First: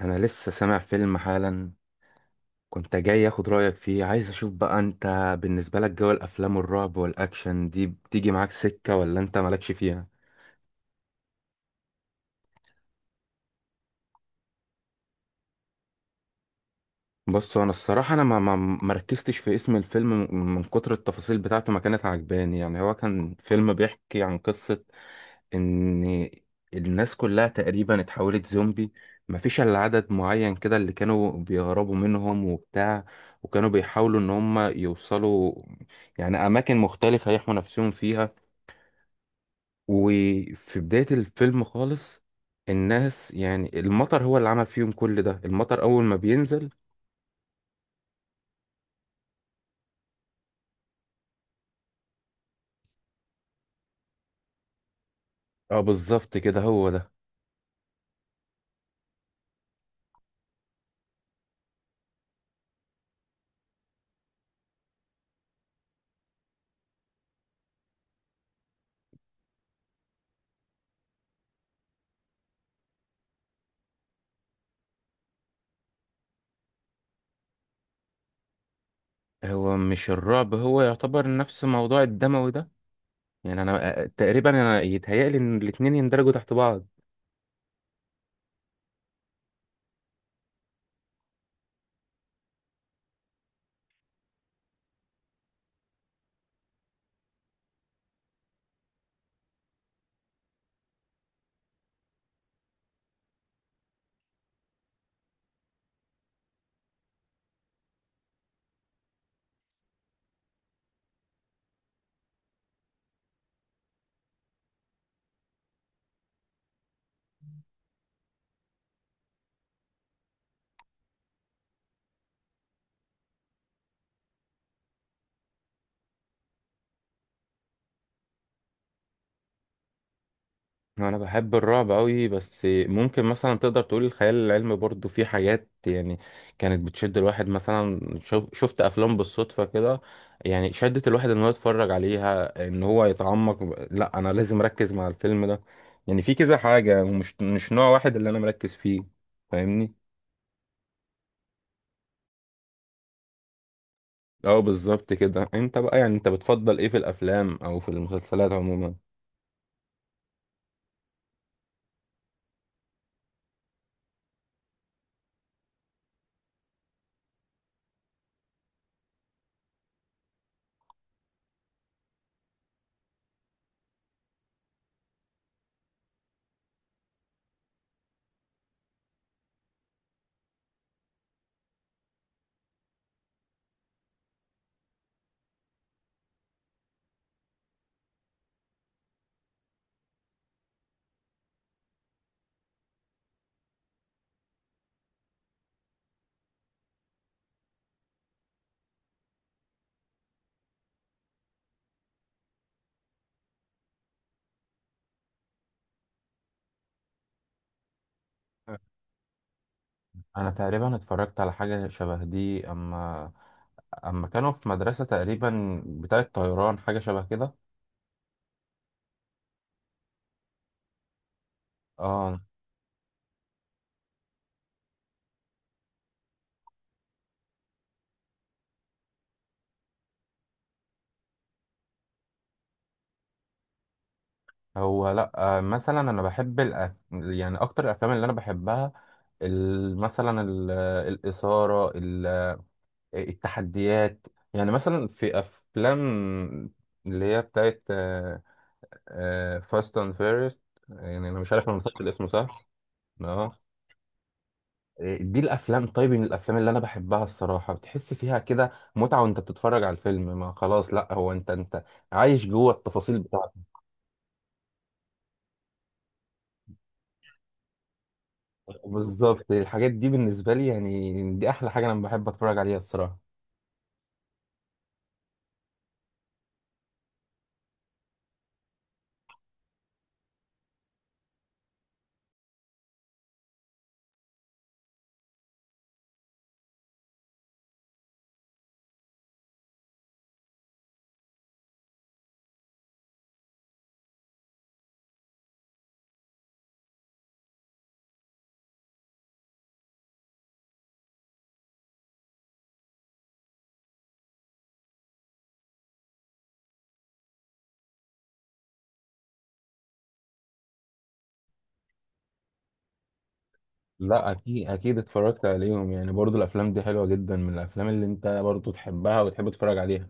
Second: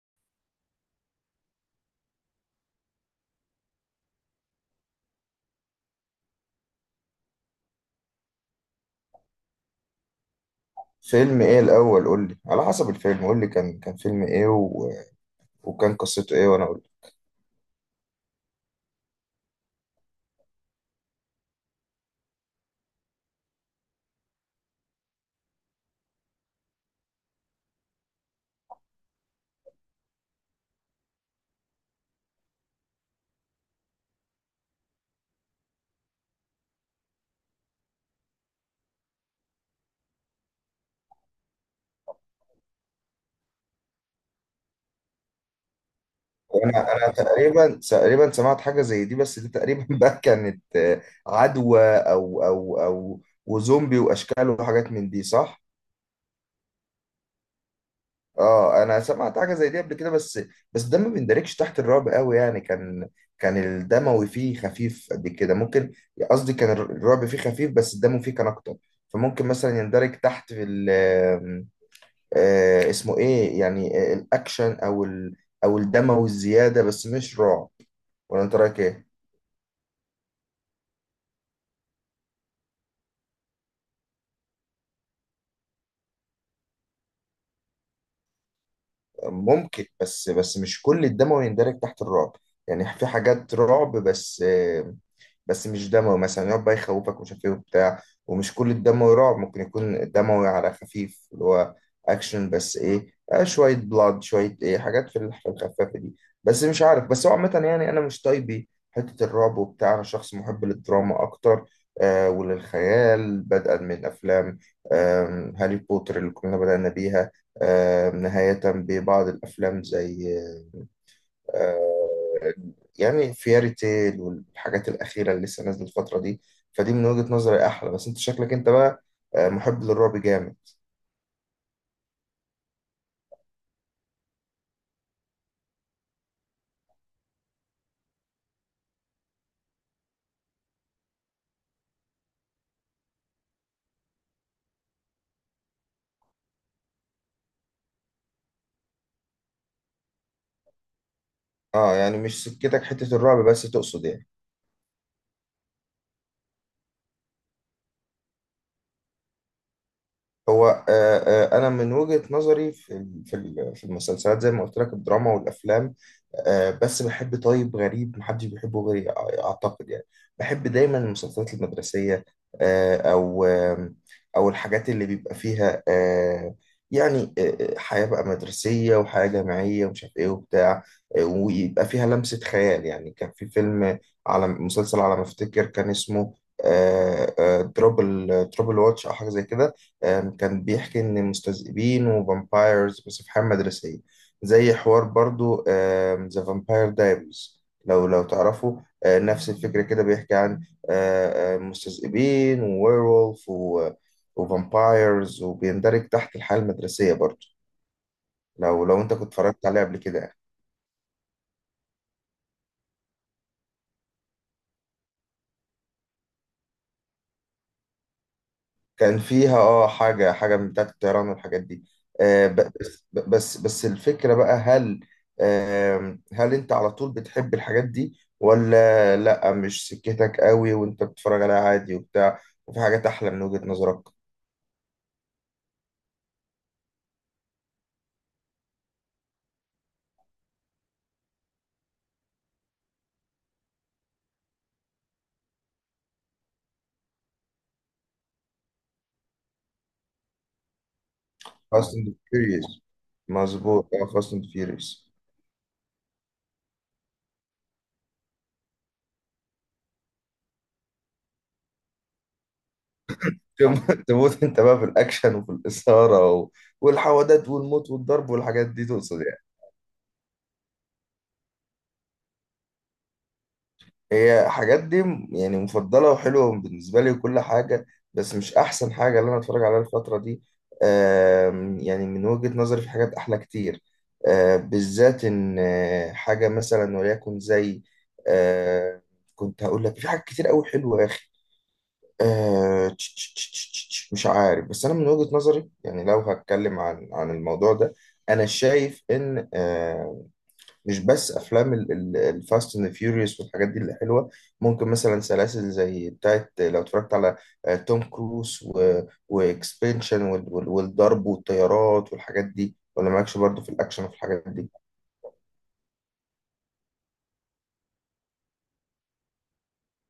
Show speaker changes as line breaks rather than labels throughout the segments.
انا لسه سامع فيلم حالا، كنت جاي اخد رايك فيه. عايز اشوف بقى انت بالنسبه لك جو الافلام والرعب والاكشن دي بتيجي معاك سكه ولا انت مالكش فيها؟
فيلم ايه الاول؟ قول لي على حسب الفيلم، قول لي كان فيلم ايه وكان قصته ايه وانا اقول لك.
بص انا الصراحه، انا ما ركزتش في اسم الفيلم من كتر التفاصيل بتاعته ما كانت عجباني. يعني هو كان فيلم بيحكي عن قصه ان الناس كلها تقريبا اتحولت زومبي، مفيش الا عدد معين كده اللي كانوا بيهربوا منهم وبتاع، وكانوا بيحاولوا ان هم يوصلوا يعني اماكن مختلفة يحموا نفسهم فيها. وفي بداية الفيلم خالص الناس، يعني المطر هو اللي عمل فيهم كل ده، المطر اول ما بينزل.
وانا تقريبا سمعت حاجه زي دي، بس دي تقريبا بقى كانت عدوى او وزومبي واشكال وحاجات من دي، صح.
اه بالظبط كده، هو ده.
اه، انا سمعت حاجه زي دي قبل كده، بس ده ما بيندرجش تحت الرعب قوي، يعني كان الدموي فيه خفيف قد كده، ممكن قصدي كان الرعب فيه خفيف بس الدم فيه كان اكتر. فممكن مثلا يندرج تحت في اسمه ايه، يعني الاكشن او الدموي الزياده، بس مش رعب. ولا انت رايك ايه؟
هو مش الرعب هو يعتبر نفس موضوع الدموي ده، يعني انا تقريبا انا يتهيألي ان الاتنين يندرجوا تحت بعض.
ممكن، بس مش كل الدموي يندرج تحت الرعب. يعني في حاجات رعب بس مش دموي، مثلا يقعد بقى يخوفك ومش عارف ايه وبتاع، ومش كل الدموي رعب، ممكن يكون دموي على خفيف اللي هو اكشن بس ايه، شويه بلاد شويه ايه حاجات في الخفافه دي. بس مش عارف، بس هو عامه يعني انا مش طيبي حته الرعب وبتاع، انا شخص محب للدراما اكتر، وللخيال، بدءا من افلام هاري بوتر اللي كنا بدأنا بيها، نهاية ببعض الأفلام زي آه يعني فياري تيل والحاجات الأخيرة اللي لسه نازلة الفترة دي. فدي من وجهة نظري أحلى، بس أنت شكلك أنت بقى محب للرعب جامد.
انا بحب الرعب قوي، بس ممكن مثلا تقدر تقول الخيال العلمي برضو في حاجات يعني كانت بتشد الواحد. مثلا شوف، شفت افلام بالصدفة كده يعني شدت الواحد ان هو يتفرج عليها، ان هو يتعمق، لا انا لازم اركز مع الفيلم ده. يعني في كذا حاجة، ومش مش نوع واحد اللي انا مركز فيه، فاهمني؟
أه، يعني مش سكتك حتة الرعب بس، تقصد يعني.
اه بالظبط كده. انت بقى يعني انت بتفضل ايه في الافلام او في المسلسلات عموما؟
هو آه، آه، انا من وجهة نظري في المسلسلات زي ما قلت لك الدراما والافلام، بس بحب طيب غريب محدش بيحبه غيري، اعتقد يعني. بحب دايما المسلسلات المدرسية، آه، او آم، او الحاجات اللي بيبقى فيها يعني حياة بقى مدرسية وحياة جامعية ومش عارف ايه وبتاع، ويبقى فيها لمسة خيال. يعني كان في فيلم على مسلسل، على ما افتكر كان اسمه دروبل تروبل واتش او حاجة زي كده. كان بيحكي إن مستذئبين وفامبايرز بس في حياة مدرسية، زي حوار برضو ذا فامباير دايريز لو تعرفوا. نفس الفكرة كده، بيحكي عن مستذئبين وويرولف وفامبايرز، وبيندرج تحت الحياة المدرسية برضو. لو أنت كنت اتفرجت عليه قبل كده يعني.
انا تقريبا اتفرجت على حاجة شبه دي، اما كانوا في مدرسة تقريبا بتاعة طيران، حاجة شبه كده.
كان فيها اه حاجة من بتاعة الطيران والحاجات دي.
اه.
آه، ب- بس الفكرة بقى، هل انت على طول بتحب الحاجات دي ولا لا مش سكتك قوي وانت بتتفرج عليها عادي وبتاع؟ وفي حاجات احلى من وجهة نظرك؟
هو لا، آه مثلا انا بحب الأف... يعني اكتر الافلام اللي انا بحبها ال... مثلا ال... الاثارة، ال... التحديات. يعني مثلا في افلام اللي هي بتاعة فاست اند فيريس، يعني انا مش عارف انا
فاست
نطقت
اند
الاسم صح.
فيوريوس.
اه،
مظبوط، اه، فاست اند فيوريوس.
دي الافلام. طيب من الافلام اللي انا بحبها الصراحه، بتحس فيها كده متعه وانت بتتفرج على الفيلم، ما خلاص لا، هو انت عايش جوه التفاصيل بتاعته.
تموت انت بقى في الاكشن وفي الاثارة و- والحوادث والموت والضرب والحاجات دي، تقصد يعني.
بالظبط، الحاجات دي بالنسبه لي يعني دي احلى حاجه انا بحب اتفرج عليها الصراحه.
هي حاجات دي يعني مفضلة وحلوة بالنسبة لي وكل حاجة، بس مش أحسن حاجة اللي أنا أتفرج عليها الفترة دي. يعني من وجهة نظري في حاجات أحلى كتير، بالذات إن حاجة مثلا وليكن زي آه، كنت هقول لك في حاجات كتير أوي حلوة يا أخي. آه، تش- تش- تش- تش- تش- تش، مش عارف، بس أنا من وجهة نظري، يعني لو هتكلم عن الموضوع ده، أنا شايف إن مش بس افلام الفاست اند فيوريوس والحاجات دي اللي حلوه، ممكن مثلا سلاسل زي بتاعت لو اتفرجت على توم كروز واكسبنشن والضرب والطيارات والحاجات دي. ولا مالكش برضو في الاكشن وفي
لا
الحاجات
اكيد
دي؟
اكيد، اتفرجت عليهم يعني، برضو الافلام دي حلوه جدا من الافلام اللي انت برضو تحبها وتحب تتفرج عليها.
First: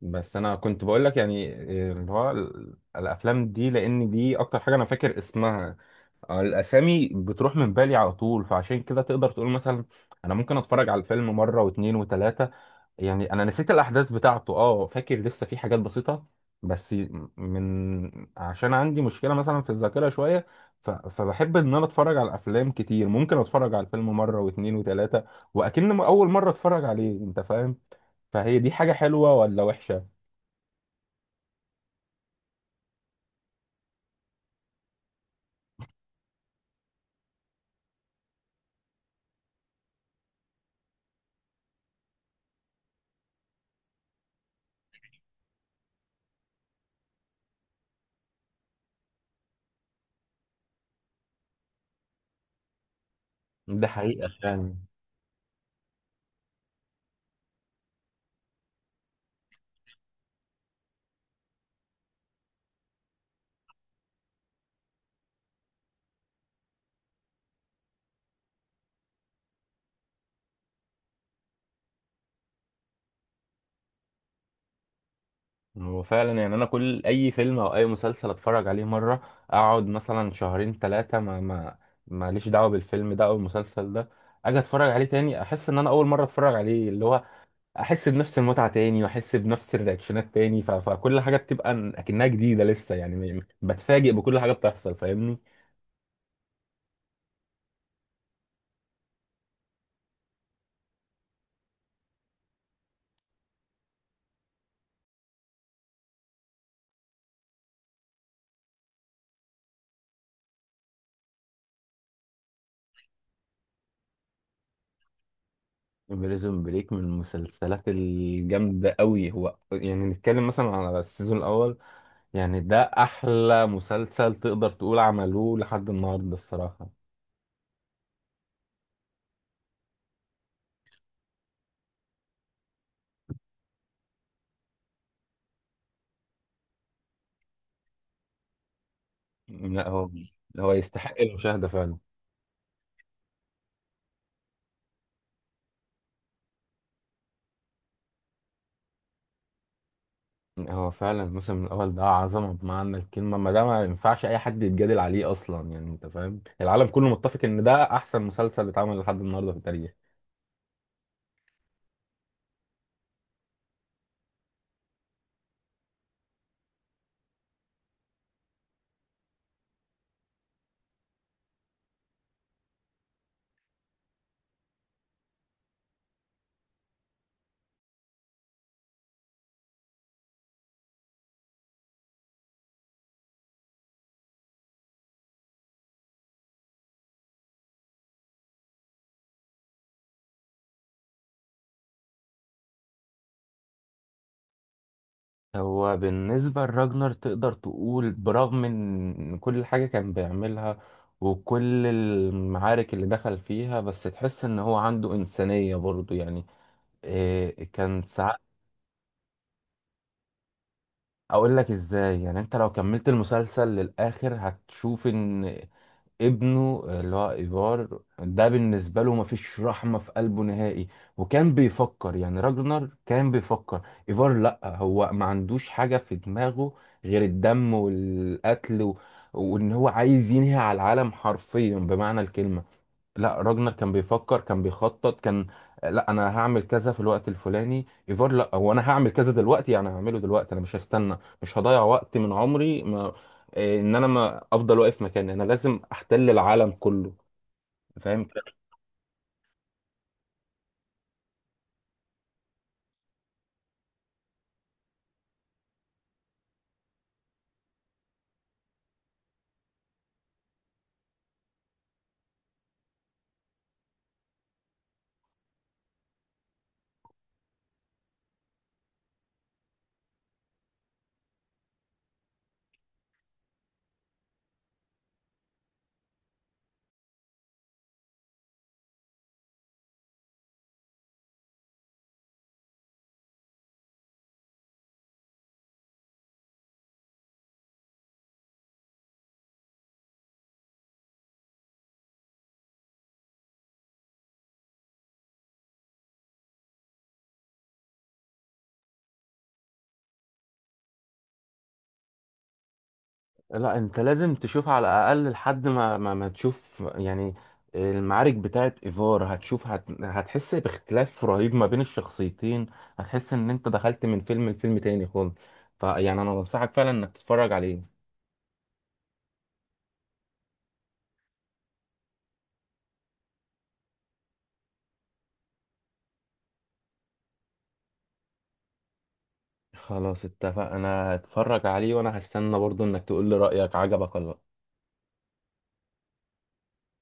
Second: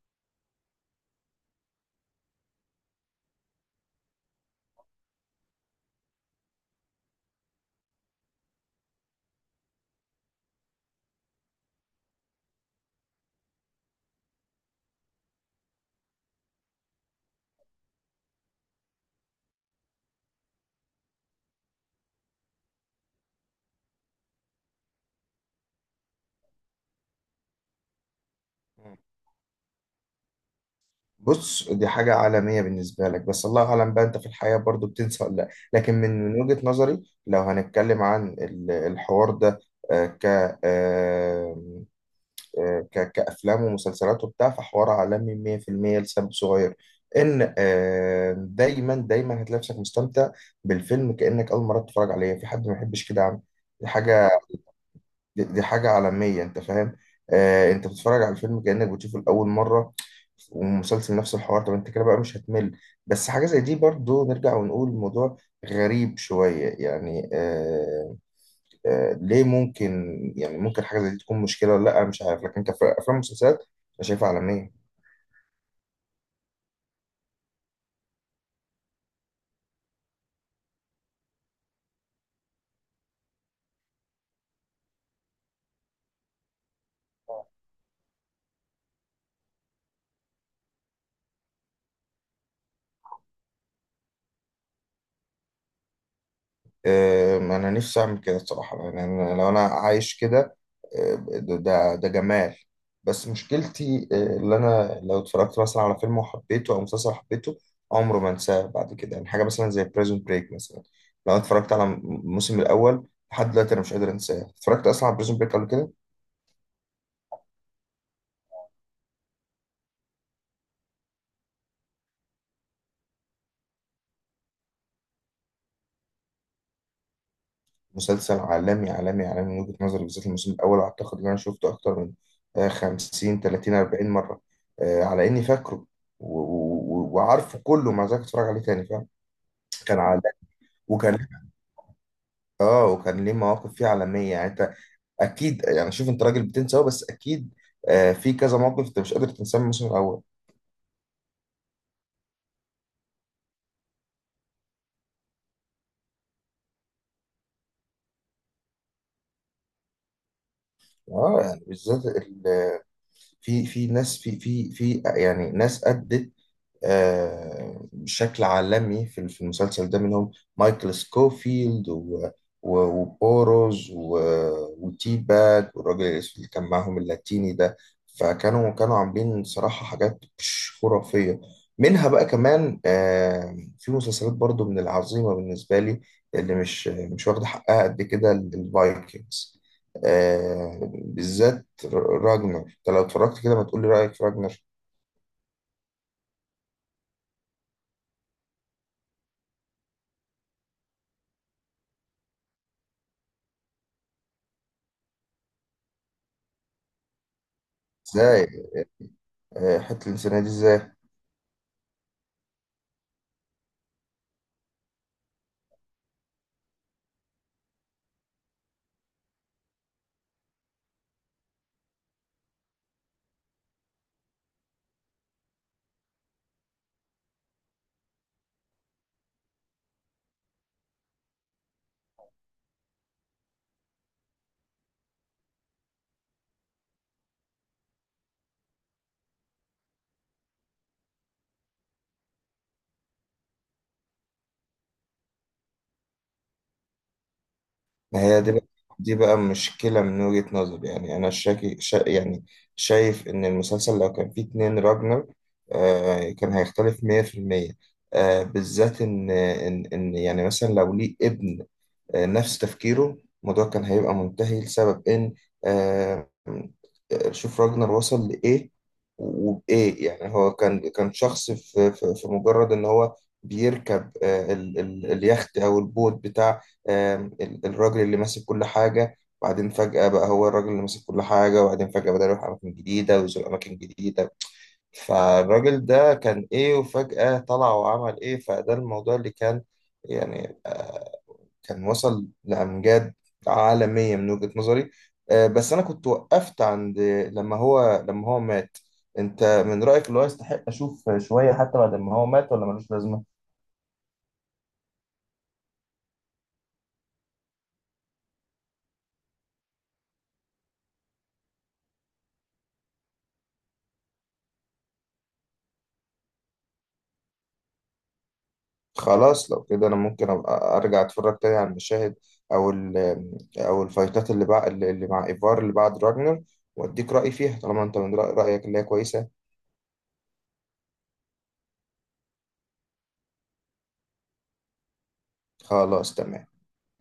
بس انا كنت بقول لك يعني إيه اللي هو ال- الافلام دي، لان دي اكتر حاجه انا فاكر اسمها. الاسامي بتروح من بالي على طول، فعشان كده تقدر تقول مثلا انا ممكن اتفرج على الفيلم مره واتنين وتلاته، يعني انا نسيت الاحداث بتاعته. اه فاكر لسه في حاجات بسيطه، بس من عشان عندي مشكله مثلا في الذاكره شويه، ف... فبحب ان انا اتفرج على افلام كتير. ممكن اتفرج على الفيلم مره واتنين وتلاته واكن اول مره اتفرج عليه، انت فاهم؟ فهي دي حاجه حلوه ولا وحشه؟
بص، دي حاجة عالمية بالنسبة لك، بس الله أعلم بقى أنت في الحياة برضو بتنسى ولا لأ. لكن من وجهة نظري، لو هنتكلم عن الحوار ده آه، ك آه، آه، ك- كأفلام ومسلسلات وبتاع، فحوار عالمي 100% لسبب صغير، إن دايما دايما هتلاقي نفسك مستمتع بالفيلم كأنك أول مرة تتفرج عليه. في حد ما يحبش كده يا عم؟
ده
دي
حقيقه
حاجة
يعني.
دي حاجة عالمية، أنت فاهم. أنت بتتفرج على الفيلم كأنك بتشوفه لأول مرة، ومسلسل نفس الحوار. طب أنت كده بقى مش هتمل؟ بس حاجة زي دي، برضو نرجع ونقول الموضوع غريب شوية يعني، ليه؟ ممكن يعني، ممكن حاجة زي دي تكون مشكلة ولا لأ، مش عارف. لكن كأفلام ومسلسلات أنا شايفها عالمية.
هو فعلا يعني انا كل اي فيلم او اي مسلسل اتفرج عليه مره، اقعد مثلا شهرين ثلاثه ما ماليش دعوه بالفيلم ده او المسلسل ده، اجي اتفرج عليه تاني احس ان انا اول مره اتفرج عليه، اللي هو احس بنفس المتعه تاني واحس بنفس الرياكشنات تاني. ف... فكل حاجه بتبقى ن- اكنها جديده لسه يعني، م- بتفاجئ بكل حاجه بتحصل، فاهمني؟
أنا نفسي أعمل كده الصراحة، يعني لو أنا عايش كده، ده جمال. بس مشكلتي اللي أنا لو اتفرجت مثلا على فيلم وحبيته أو مسلسل حبيته، عمره ما أنساه بعد كده. يعني حاجة مثلا زي بريزون بريك مثلا، لو أنا اتفرجت على الموسم الأول لحد دلوقتي أنا مش قادر أنساه. اتفرجت أصلا على بريزون بريك قبل كده؟
بريزون بريك من المسلسلات الجامده قوي هو، يعني نتكلم مثلا على السيزون الاول يعني ده احلى مسلسل تقدر تقول عملوه لحد النهارده الصراحه.
مسلسل عالمي عالمي عالمي من وجهة نظري، بالذات الموسم الأول. أعتقد إن أنا شفته أكتر من 50 30 40 مرة، على إني فاكره و- و- و- وعارفه كله، مع ذلك أتفرج عليه تاني، فاهم؟
لا
كان
هو،
عالمي.
هو
وكان
يستحق المشاهده فعلا.
وكان ليه مواقف فيه عالمية يعني. أنت أكيد يعني، شوف أنت راجل بتنسى أهو، بس أكيد في كذا موقف أنت مش قادر تنساه من الموسم الأول.
هو فعلا الموسم الاول ده عظمه بمعنى الكلمه، ما ده ما ينفعش اي حد يتجادل عليه اصلا يعني، انت فاهم العالم كله متفق ان ده احسن مسلسل اتعمل لحد النهارده في التاريخ.
آه، يعني بالذات في ناس في في في يعني ناس أدت بشكل عالمي في في المسلسل ده، منهم مايكل سكوفيلد و- و- وبوروز و- وتي باك والراجل الأسود اللي كان معاهم اللاتيني ده. فكانوا عاملين صراحة حاجات مش خرافية. منها بقى كمان في مسلسلات برضو من العظيمة بالنسبة لي اللي مش واخدة حقها قد كده، الفايكنجز، بالذات راجنر. انت لو اتفرجت كده، ما تقولي رأيك في راجنر.
هو بالنسبة لراجنر تقدر تقول برغم ان كل حاجة كان بيعملها وكل المعارك اللي دخل فيها، بس تحس ان هو عنده إنسانية برضه يعني، إيه كان ساعات.
ازاي؟ حتة الإنسانية دي إزاي؟
اقول لك ازاي. يعني انت لو كملت المسلسل للآخر هتشوف ان ابنه اللي هو ايفار ده بالنسبه له مفيش رحمه في قلبه نهائي. وكان بيفكر يعني، راجنر كان بيفكر ايفار لا هو ما عندوش حاجه في دماغه غير الدم والقتل و... وان هو عايز ينهي على العالم حرفيا بمعنى الكلمه. لا راجنر كان بيفكر، كان بيخطط، كان لا انا هعمل كذا في الوقت الفلاني. ايفار لا، هو انا هعمل كذا دلوقتي يعني، هعمله دلوقتي انا مش هستنى، مش هضيع وقت من عمري، ما إيه، ان انا ما افضل واقف مكاني، انا لازم احتل العالم كله،
ما
فاهم؟
هي دي مم. بقى دي بقى مشكلة من وجهة نظري. يعني أنا شاكي شا يعني شايف إن المسلسل لو كان فيه اتنين راجنر كان هيختلف 100%. بالذات إن يعني مثلا لو ليه ابن نفس تفكيره، الموضوع كان هيبقى منتهي لسبب إن آه، شوف راجنر وصل لإيه وبإيه. يعني هو كان شخص في مجرد إن هو بيركب آه، ال ال اليخت أو البوت بتاع آه، الراجل اللي ماسك كل حاجة، وبعدين فجأة بقى هو الراجل اللي ماسك كل حاجة، وبعدين فجأة بدأ يروح أماكن جديدة ويزور أماكن جديدة. فالراجل ده كان إيه وفجأة طلع وعمل إيه؟ فده الموضوع اللي كان يعني كان وصل لأمجاد عالمية من وجهة نظري. بس أنا كنت وقفت عند لما هو مات. أنت من رأيك اللي هو يستحق أشوف شوية حتى بعد ما هو مات، ولا ملوش لازمة؟
لا انت لازم تشوف على الاقل لحد ما تشوف يعني المعارك بتاعت ايفار. هتشوف، هت... هتحس باختلاف رهيب ما بين الشخصيتين، هتحس ان انت دخلت من فيلم لفيلم تاني خالص. فيعني انا بنصحك فعلا انك تتفرج عليه.
خلاص، لو كده أنا ممكن أبقى أرجع أتفرج تاني على المشاهد، أو ال أو الفايتات اللي بقى اللي مع إيفار اللي بعد راجنر، وأديك رأيي فيها طالما أنت من رأيك اللي هي كويسة.
خلاص اتفق، انا هتفرج عليه وانا هستنى برضو انك تقول لي رأيك عجبك ولا لأ.
خلاص تمام.